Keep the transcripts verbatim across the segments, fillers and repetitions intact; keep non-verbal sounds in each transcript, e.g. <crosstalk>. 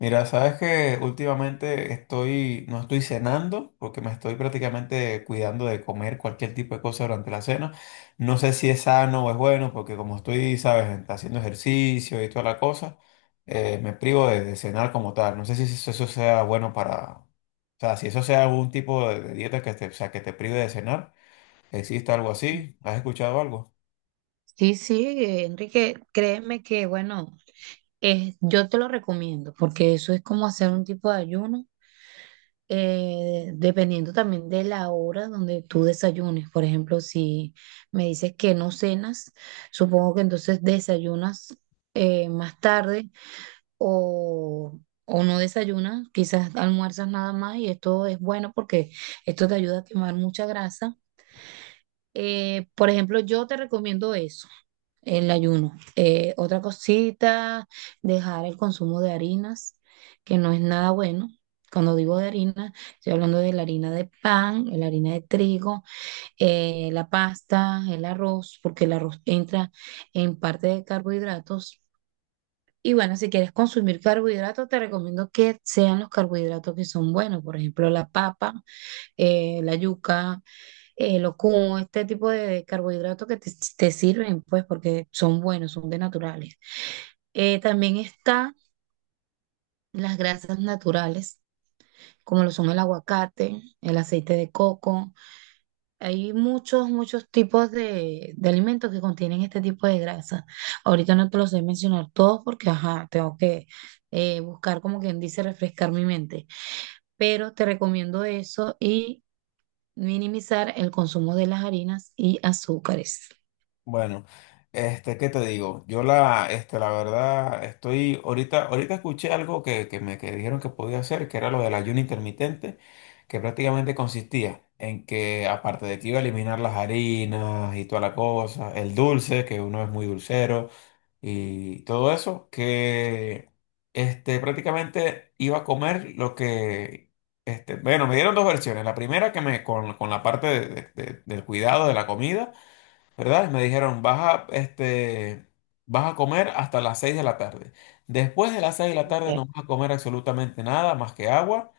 Mira, sabes que últimamente estoy, no estoy cenando porque me estoy prácticamente cuidando de comer cualquier tipo de cosa durante la cena. No sé si es sano o es bueno porque como estoy, sabes, haciendo ejercicio y toda la cosa, eh, me privo de, de cenar como tal. No sé si eso, eso sea bueno para, o sea, si eso sea algún tipo de, de dieta que te, o sea, que te prive de cenar. ¿Existe algo así? ¿Has escuchado algo? Sí, sí, eh, Enrique, créeme que, bueno, eh, yo te lo recomiendo porque eso es como hacer un tipo de ayuno, eh, dependiendo también de la hora donde tú desayunes. Por ejemplo, si me dices que no cenas, supongo que entonces desayunas eh, más tarde o, o no desayunas, quizás almuerzas nada más y esto es bueno porque esto te ayuda a quemar mucha grasa. Eh, por ejemplo, yo te recomiendo eso. El ayuno. Eh, otra cosita, dejar el consumo de harinas, que no es nada bueno. Cuando digo de harina, estoy hablando de la harina de pan, la harina de trigo, eh, la pasta, el arroz, porque el arroz entra en parte de carbohidratos. Y bueno, si quieres consumir carbohidratos, te recomiendo que sean los carbohidratos que son buenos, por ejemplo, la papa, eh, la yuca, eh, locum, este tipo de de carbohidratos que te, te sirven, pues, porque son buenos, son de naturales. Eh, también está las grasas naturales, como lo son el aguacate, el aceite de coco. Hay muchos, muchos tipos de, de alimentos que contienen este tipo de grasa. Ahorita no te los sé mencionar todos porque, ajá, tengo que eh, buscar, como quien dice, refrescar mi mente. Pero te recomiendo eso y minimizar el consumo de las harinas y azúcares. Bueno, este, ¿qué te digo? Yo la, este, la verdad, estoy, ahorita, ahorita escuché algo que, que me que dijeron que podía hacer, que era lo del ayuno intermitente, que prácticamente consistía en que, aparte de que iba a eliminar las harinas y toda la cosa, el dulce, que uno es muy dulcero, y todo eso, que, este, prácticamente iba a comer lo que, este, bueno, me dieron dos versiones. La primera que me, con, con la parte de- de- de- del cuidado de la comida, ¿verdad? Me dijeron, vas a, este, vas a comer hasta las seis de la tarde. Después de las seis de la tarde no vas a comer absolutamente nada más que agua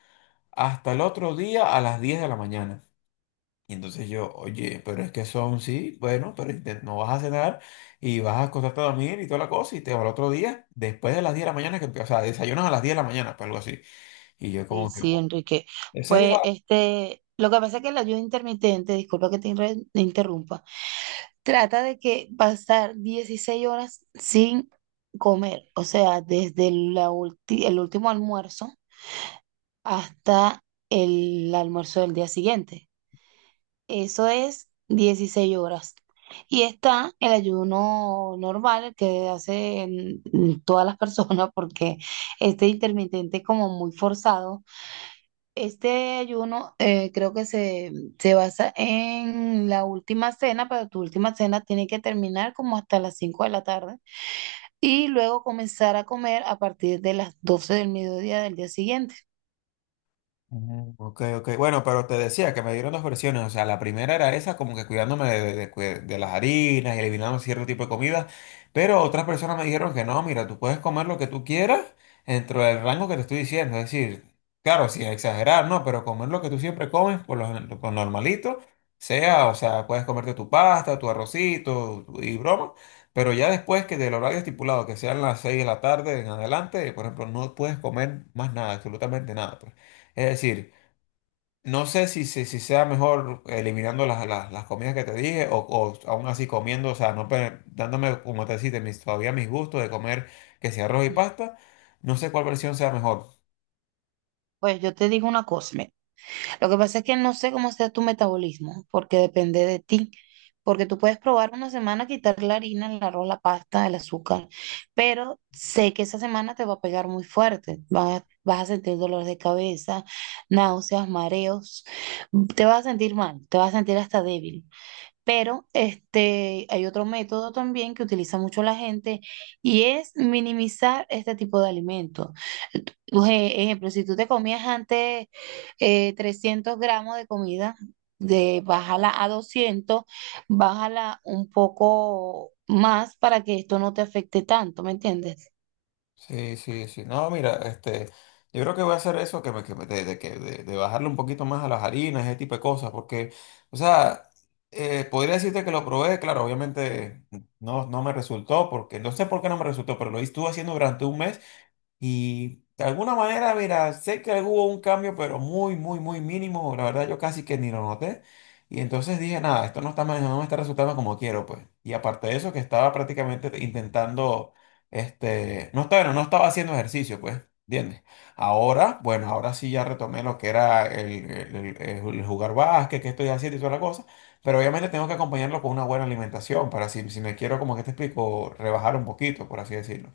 hasta el otro día a las diez de la mañana. Y entonces yo, oye, pero es que son, sí, bueno, pero inte- no vas a cenar y vas a acostarte a dormir y toda la cosa y te va al otro día, después de las diez de la mañana, que, o sea, desayunas a las diez de la mañana, pues algo así. Y yo Sí, como que, sí, "Wow". Enrique. Esa es Pues la... este, lo que pasa es que el ayuno intermitente, disculpa que te inre- te interrumpa, trata de que pasar dieciséis horas sin comer, o sea, desde la ulti- el último almuerzo hasta el almuerzo del día siguiente. Eso es dieciséis horas. Y está el ayuno normal, el que hacen mm, todas las personas, porque este intermitente es como muy forzado este ayuno eh, creo que se, se basa en la última cena, pero tu última cena tiene que terminar como hasta las cinco de la tarde y luego comenzar a comer a partir de las doce del mediodía del día siguiente. Ujú. Ok, ok. Bueno, pero te decía que me dieron dos versiones. O sea, la primera era esa, como que cuidándome de, de- de- de las harinas y eliminando cierto tipo de comida. Pero otras personas me dijeron que no, mira, tú puedes comer lo que tú quieras dentro del rango que te estoy diciendo. Es decir, claro, sin exagerar, ¿no? Pero comer lo que tú siempre comes, por lo, gen- por normalito, sea, o sea, puedes comerte tu pasta, tu arrocito tu- y broma. Pero ya después que del horario estipulado, que sean las seis de la tarde en adelante, por ejemplo, no puedes comer más nada, absolutamente nada, pues. Es decir, no sé si, si, si sea mejor eliminando las, las, las comidas que te dije o, o aún así comiendo, o sea, no pe- dándome, como te decía, mis, todavía mis gustos de comer que sea arroz y pasta. No sé cuál versión sea mejor. Pues yo te digo una cosa. Lo que pasa es que no sé cómo sea tu metabolismo, porque depende de ti. Porque tú puedes probar una semana quitar la harina, el arroz, la pasta, el azúcar, pero sé que esa semana te va a pegar muy fuerte. Vas, vas a sentir dolor de cabeza, náuseas, mareos, te vas a sentir mal, te vas a sentir hasta débil. Pero este, hay otro método también que utiliza mucho la gente y es minimizar este tipo de alimentos. Tú- Por ejemplo, si tú te comías antes eh, trescientos gramos de comida, de, bájala a doscientos, bájala un poco más para que esto no te afecte tanto, ¿me entiendes? Sí, sí, sí. No, mira, este, yo creo que voy a hacer eso, que me, que me- de, de que- de- de bajarle un poquito más a las harinas, ese tipo de cosas, porque, o sea, eh, podría decirte que lo probé, claro, obviamente no, no me resultó, porque no sé por qué no me resultó, pero lo estuve haciendo durante un mes. Y de alguna manera, mira, sé que hubo un cambio, pero muy, muy, muy mínimo. La verdad, yo casi que ni lo noté. Y entonces dije, nada, esto no está, ma- no me está resultando como quiero, pues. Y aparte de eso, que estaba prácticamente intentando, este, no estaba, no no estaba haciendo ejercicio, pues, ¿entiendes? Ahora, bueno, ahora sí ya retomé lo que era el, el- el- el jugar básquet, que estoy haciendo y toda la cosa. Pero obviamente tengo que acompañarlo con una buena alimentación para si, si me quiero, como que te explico, rebajar un poquito, por así decirlo.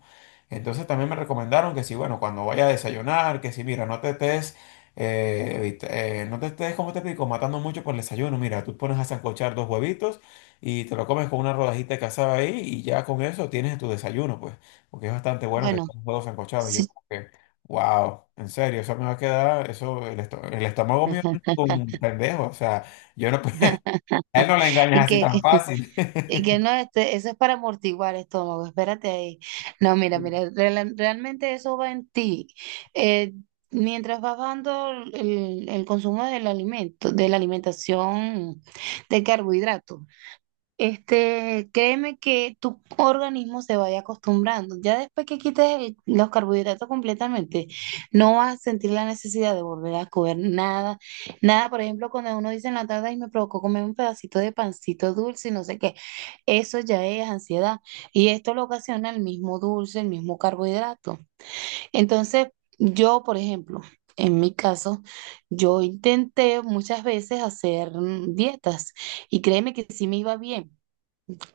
Entonces también me recomendaron que si, bueno, cuando vaya a desayunar, que si, mira, no te estés, eh, evit- eh, no te estés, como te explico, matando mucho por el desayuno. Mira, tú pones a sancochar dos huevitos y te lo comes con una rodajita de cazada ahí y ya con eso tienes tu desayuno, pues, porque es bastante bueno que Bueno, comas huevos sancochados. Y yo sí. como que, wow, en serio, eso me va a quedar, eso, el, esto- el estómago mío es <laughs> un pendejo, o sea, yo no, <laughs> a él no le Y engañas así que tan fácil, Y que no, este, eso es para amortiguar estómago, espérate ahí. No, mira, mira, reala- realmente eso va en ti. Eh, Mientras vas bajando el, el consumo del alimento, de la alimentación de carbohidratos, este, créeme que tu organismo se vaya acostumbrando. Ya después que quites el- los carbohidratos completamente, no vas a sentir la necesidad de volver a comer nada. Nada, por ejemplo, cuando uno dice en la tarde, y me provocó comer un pedacito de pancito dulce y no sé qué. Eso ya es ansiedad. Y esto lo ocasiona el mismo dulce, el mismo carbohidrato. Entonces, yo, por ejemplo, en mi caso, yo intenté muchas veces hacer mm, dietas y créeme que sí me iba bien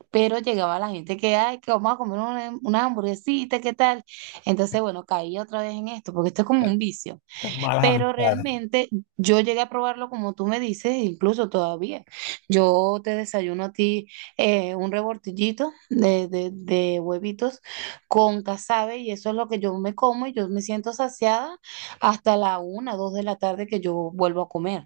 pero llegaba la gente que, ay, que vamos a comer una, una hamburguesita, ¿qué tal? Entonces, bueno, caí otra vez en esto, porque esto es como un vicio, <laughs> malas pero amistades. realmente yo llegué a probarlo como tú me dices, incluso todavía. Yo te desayuno a ti eh, un revoltillito de, de, de huevitos con casabe y eso es lo que yo me como y yo me siento saciada hasta la una, dos de la tarde que yo vuelvo a comer.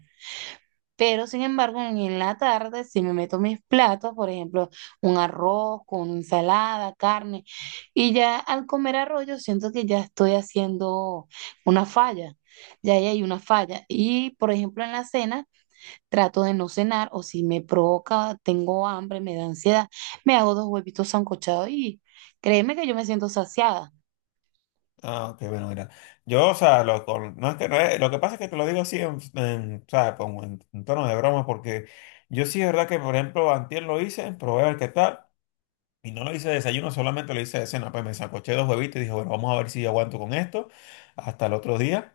Pero sin embargo, en la tarde, si me meto mis platos, por ejemplo, un arroz con ensalada, carne, y ya al comer arroz, yo siento que ya estoy haciendo una falla, ya ahí hay una falla. Y por ejemplo, en la cena, trato de no cenar, o si me provoca, tengo hambre, me da ansiedad, me hago dos huevitos sancochados y créeme que yo me siento saciada. Ah, ok, bueno, mira. Yo, o sea, lo, con- no es que, no es... lo que pasa es que te lo digo así, en, en, o como en, en tono de broma, porque yo sí es verdad que, por ejemplo, antier lo hice, probé a ver qué tal, y no lo hice de desayuno, solamente lo hice de cena, pues me sacoché dos huevitos y dije, bueno, vamos a ver si aguanto con esto hasta el otro día,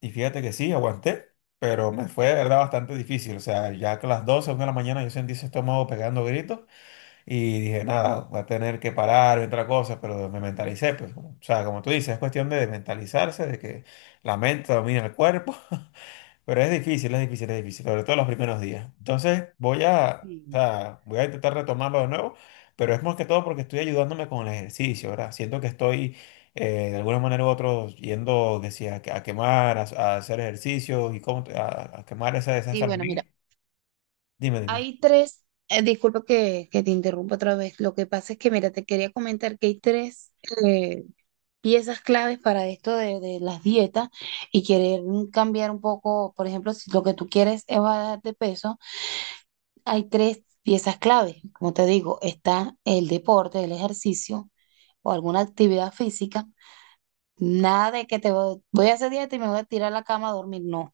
y fíjate que sí, aguanté, pero me fue de verdad bastante difícil, o sea, ya que a las doce una de la mañana yo sentí ese estómago pegando gritos, y dije, nada, va a tener que parar y otra cosa, pero me mentalicé, pues, como- o sea, como tú dices, es cuestión de mentalizarse, de que la mente domina el cuerpo, <laughs> pero es difícil, es difícil, es difícil, sobre todo los primeros días. Entonces, voy a, o Sí, sea, voy a intentar retomarlo de nuevo, pero es más que todo porque estoy ayudándome con el ejercicio, ¿verdad? Siento que estoy, eh, de alguna manera u otra, yendo, que sí, a, a quemar, a, a hacer ejercicio y cómo, a, a quemar esa- esas Sí, bueno, calorías. mira. Dime, dime. Hay tres, eh, disculpa que, que te interrumpa otra vez. Lo que pasa es que, mira, te quería comentar que hay tres eh, piezas claves para esto de, de las dietas y querer cambiar un poco, por ejemplo, si lo que tú quieres es bajar de peso, hay tres piezas claves. Como te digo, está el deporte, el ejercicio o alguna actividad física. Nada de que te voy voy a hacer dieta y me voy a tirar a la cama a dormir. No.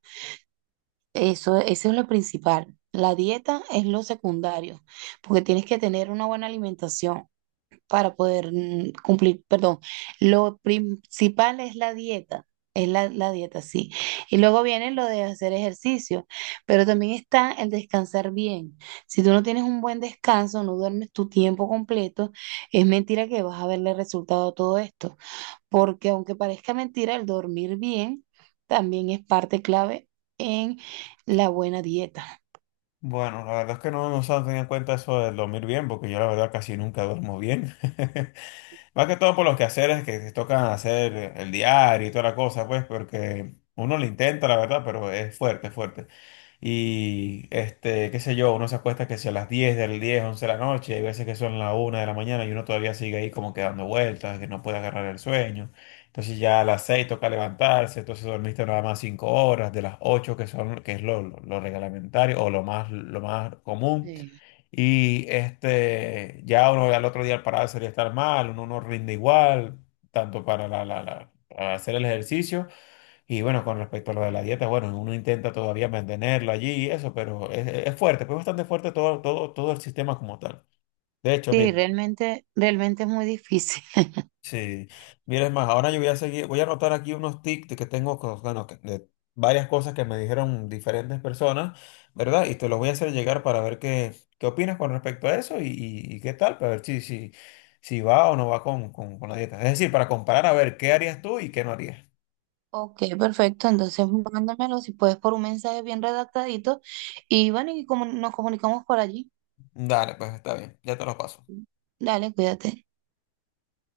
Eso, eso es lo principal. La dieta es lo secundario, porque tienes que tener una buena alimentación para poder mm, cumplir, perdón, lo principal es la dieta, es la, la dieta, sí. Y luego viene lo de hacer ejercicio, pero también está el descansar bien. Si tú no tienes un buen descanso, no duermes tu tiempo completo, es mentira que vas a verle resultado a todo esto porque aunque parezca mentira, el dormir bien también es parte clave en la buena dieta. Bueno, la verdad es que no, no se han tenido en cuenta eso de dormir bien, porque yo la verdad casi nunca duermo bien. <laughs> Más que todo por los quehaceres que se tocan hacer el diario y toda la cosa, pues, porque uno lo intenta, la verdad, pero es fuerte, es fuerte. Y este, qué sé yo, uno se acuesta que si a las diez del diez once de la noche, hay veces que son la una de la mañana y uno todavía sigue ahí como que dando vueltas, que no puede agarrar el sueño. Entonces ya a las seis toca levantarse, entonces dormiste nada más cinco horas, de las ocho que son, que es lo, lo, lo reglamentario o lo más, lo más común. Sí. Y este, ya uno al otro día al pararse sería estar mal, uno no rinde igual, tanto para, la, la- la- para hacer el ejercicio y bueno, con respecto a lo de la dieta, bueno, uno intenta todavía mantenerlo allí y eso, pero es, es fuerte, pues bastante fuerte todo, todo, todo el sistema como tal. De hecho, Sí, mira, realmente, realmente es muy difícil. <laughs> sí, mira, es más, ahora yo voy a seguir, voy a anotar aquí unos tips que tengo, con- bueno, que- de varias cosas que me dijeron diferentes personas, ¿verdad? Y te los voy a hacer llegar para ver qué, qué, opinas con respecto a eso y, y- y qué tal, para ver si, si, si va o no va con, con, con la dieta. Es decir, para comparar a ver qué harías tú y qué no harías. Ok, perfecto. Entonces, mándamelo si puedes por un mensaje bien redactadito. Y bueno, y como nos comunicamos por allí. Dale, pues está bien, ya te los paso. Dale, cuídate.